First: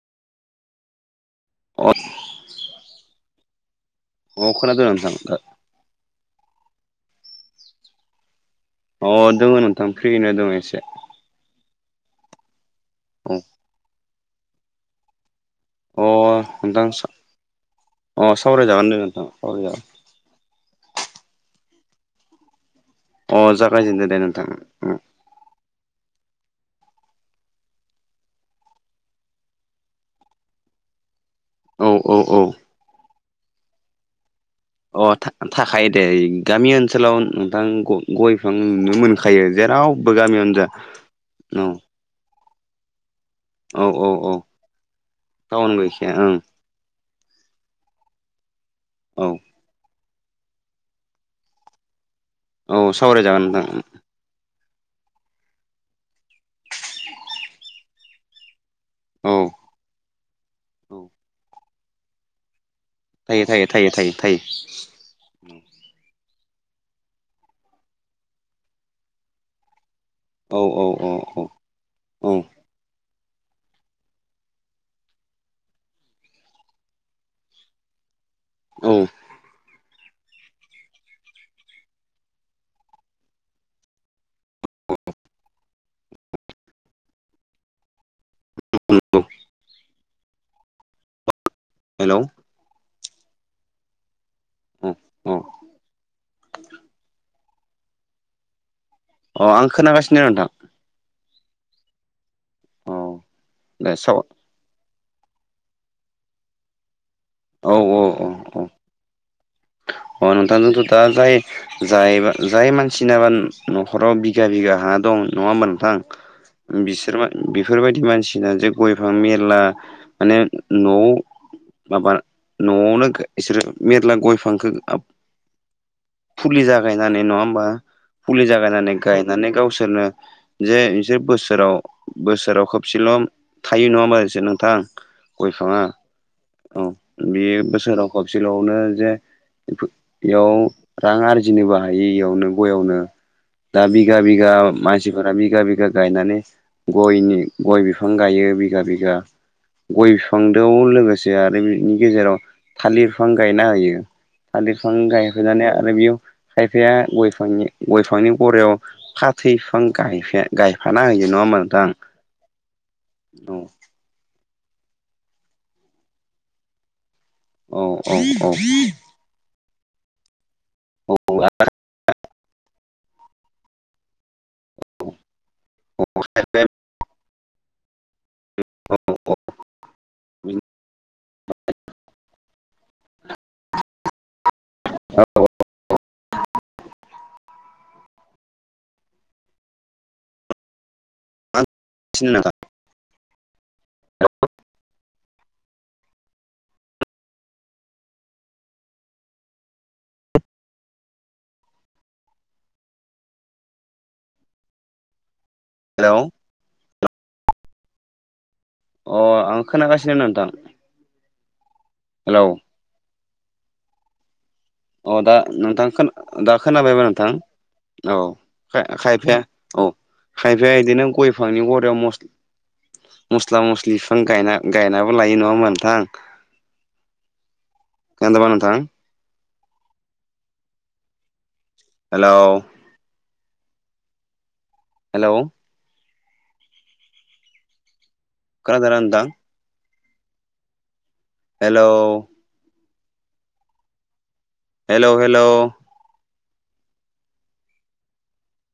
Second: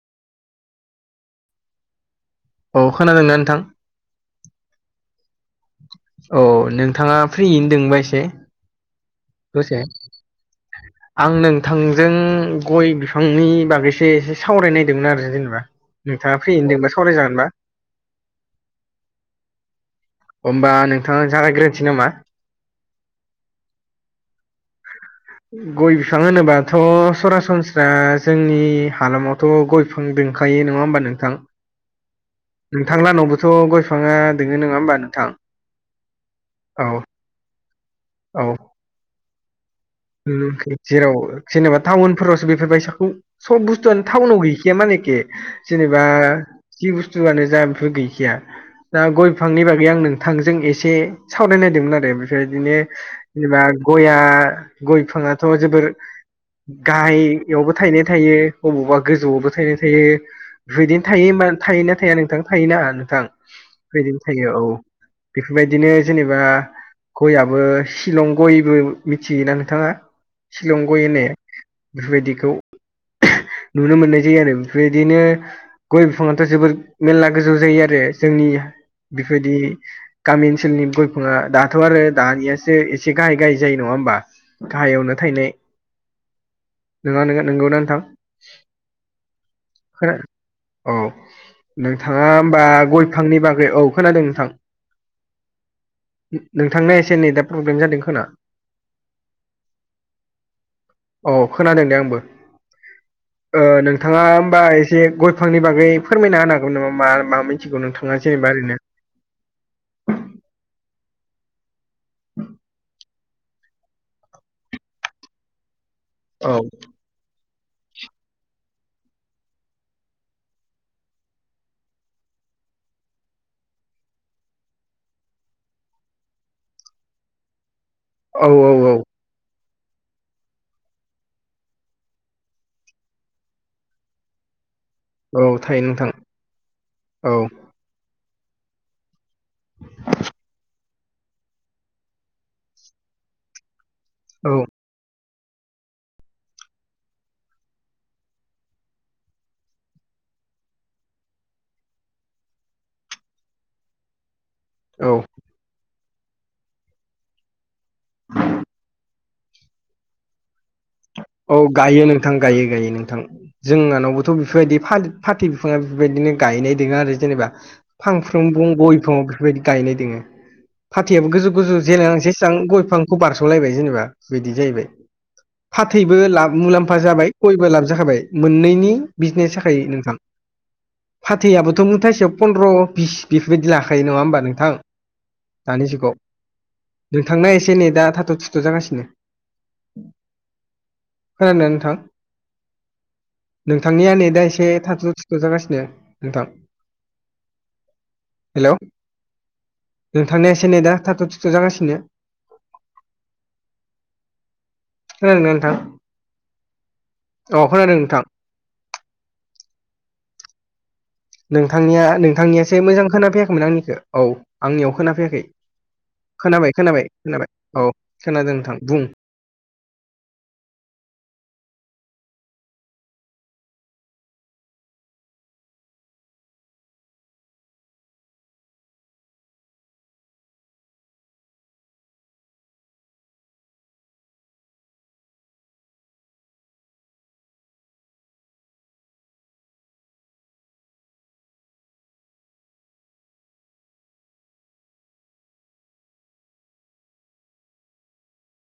[unintelligible] औ खोनादों ना नोंथां औ खोनादों नोंथां औ नोंथाङा फ्रियैनो दोंबा इसे अ दोङो नोंथां फ्रियैनो दोङो इसे आं नोंथांजों गय बिफांनि बागैसो एसे सावरायनायदोंमोन आरो जेनेबा औ अ नोंथाङा फ्रियैनो दों नोंथां बा सावराय जागोनबा अ सावरायजाबानो दे नोंथां [unintelligible] होमबा नोंथां आं जागायग्रोनसै नामा अ जागायजेनदो दे नोंथां गय बिफां होनोबाथ' सरासनस्रा जोंनि हालामाव थ' गय बिफां दोंखायो नङा होमबा नोंथां औ औ औ नोंथांलानावबोथ' गय बिफाङा दोङो नङा होमबा अ नोंथां थाखायो दे गामि औ ओनसोलाव नोंथां गय औ बिफां नुनो मोनखायो जेराव जेराव जेनेबा टाउनफोरावसो बेफोरबायसाखौ सब औ बुस्थुआनो औ औ थटाउनाव गैखाया मानेखे टाउन जेनेबा गैखाया ओं जि बुस्थुआनो जा बेफोर गैखाया दा गय औ बिफांनि बागै आं नों थांजों एसे सावरायनायदोंमोन आरो बेफोरबायदिनो औ सावरायजागोन जेनेबा नोंथां गया गय बिफाङाथ' जोबोर गाहायावबो थायनाय थायो अबावबा औ गोजौवावबो थायनाय थायो औ बेफोरबायदिनो थायो मा थायो ना थाया नोंथां थायो ना नोंथां थायो थायो थायो बेफोरबायदिनो थायो औ बेफोरबायदिनो जेनेबा गययाबो शिलं गयबो मिथियो ना नोंथाङा औ शिलं औ गय औ होननाय औ औ बेफोरबायदिखौ नुनो मोननाय जायो आरो बेफोलबायदिनो गय बिफाङा थ' जोबोर मेरला गोजौ जायो आरो जोंनि औ बेफोरबायदि गामि ओनसोलनि गय बिफाङा दाथ' आरो दानियासो एसे गाहाय गाहाय जायो नङा होमबा गाहायावनो थायनाय नङा नों नोंगौना नोंथां [unintelligible] खोना औ हेलौ नोंथाङा होमबा गय बिफांनि बागै औ खोनादों नोंथां [unintelligible] नोंथांना एसे नेदा प्रब्लेम जादों खोना अ आं खोनागासिनो नोंथां अ खोनादों दे आंबो औ दा साव नोंथाङा बा एसे गयफांनि बागै फोरमायना होनागौ नामा मा मा औ मोनथिगौ औ नोंथाङा औ जेनेबा औ ओरैनो अ नोंथांजोंथ' दा जाय ज जाय मानसि सिनाबा नखराव बिगा बिघा हा दं नङा होमबा नोंथां औ बिसोरबा बेफोरबायदि मानसिना जे गयफां मेरला माने न'आव माबा न'आवनो बिसोरो मेरला गयफांखौ फुलि जागायनानै नङा होमबा फुलि औ औ जागायनानै औ गाय होननानै गावसोरनो जे नोंसोर बोसोराव बोसोराव खबसेल' थायो नङा होनो नामा नोंसोर नोंथां औ गय थायो बिफाङा नोंथां औ बे बोसोराव खबसेल'आवनो जे बेयाव रां आरजिनोबो हायो इयावनो गयावनो दा बिगा बिगा औ मान मानसिफोरा बिगा बिगा गायनानै गयनि गय बिफां गायो बिगा बिगा गय बिफां द लोगोसे आरो बिनि गेजेराव थालिर बिफां गायना होयो थालिरफां औ गायफैनानै आरो बेयाव खायफाया गयफांनि गय बिफांनि गयाव फा फै बिफां ग गायफाना होयो नङा औ होमबा गायो नोंथां गायो गायो नोंथां औ जोंहानावथ' बेफोरबायदि फाथै बिफाङा बेफोरबायदिनो गायनाय दङ आरो जेनेबा औ औ औ फांफ्रोमबो गयफ्राव बेफोरबायदि गायनाय दोङो फाथैयाबो गोजौ गोजौ जेनायलांसैसेबां गय फांखौ बारस'लायबाय जेनेबा बिदि जाहैबाय न थैबो ला मुलाम्फा जाबाय गयबो लाब जाखाबाय मोननैनि बिजनेस जाखायो नोंथां फाथैयाबोथ' मुथासेयाव फन्द्र' बिस बेफोरबायदि लाखायो नङा होमबा नोंथां दानि जुगाव नोंथांनाया एसे नै दा थाथ' थुथ' जागासिनो खोनानाय नोंथां बिना नोंथांनिया नै दा एसे थाथ' थिथ' जागासिनो नोंथां हेल' जों थांनायासै नै दा थ' थिथ' जागासिनो नोंथां हेलौ अ खोनादों नोंथां अ आं खोनागासिनो नोंथां नोंथांनिया हेलौ नोंथांनियासो मोजां खोनाफैयाखैमोन आंनिखौ औ आंनियाव औ दा खोनाफैयाखै नोंथां दा खोनाबाय खोनाबाय खोनाबायमोन नोंथां खोनाबाय औ खोनादों नोंथां बुं खायफाया औ खायफाया बिदिनो गय फांनि गरयाव मसलि मस्ला मस्लि बिफां गायना गायनाबो लायो नङा नोंथां एथ' बानो था हेलौ हेलौ झार दा हेल' हेल' हेल'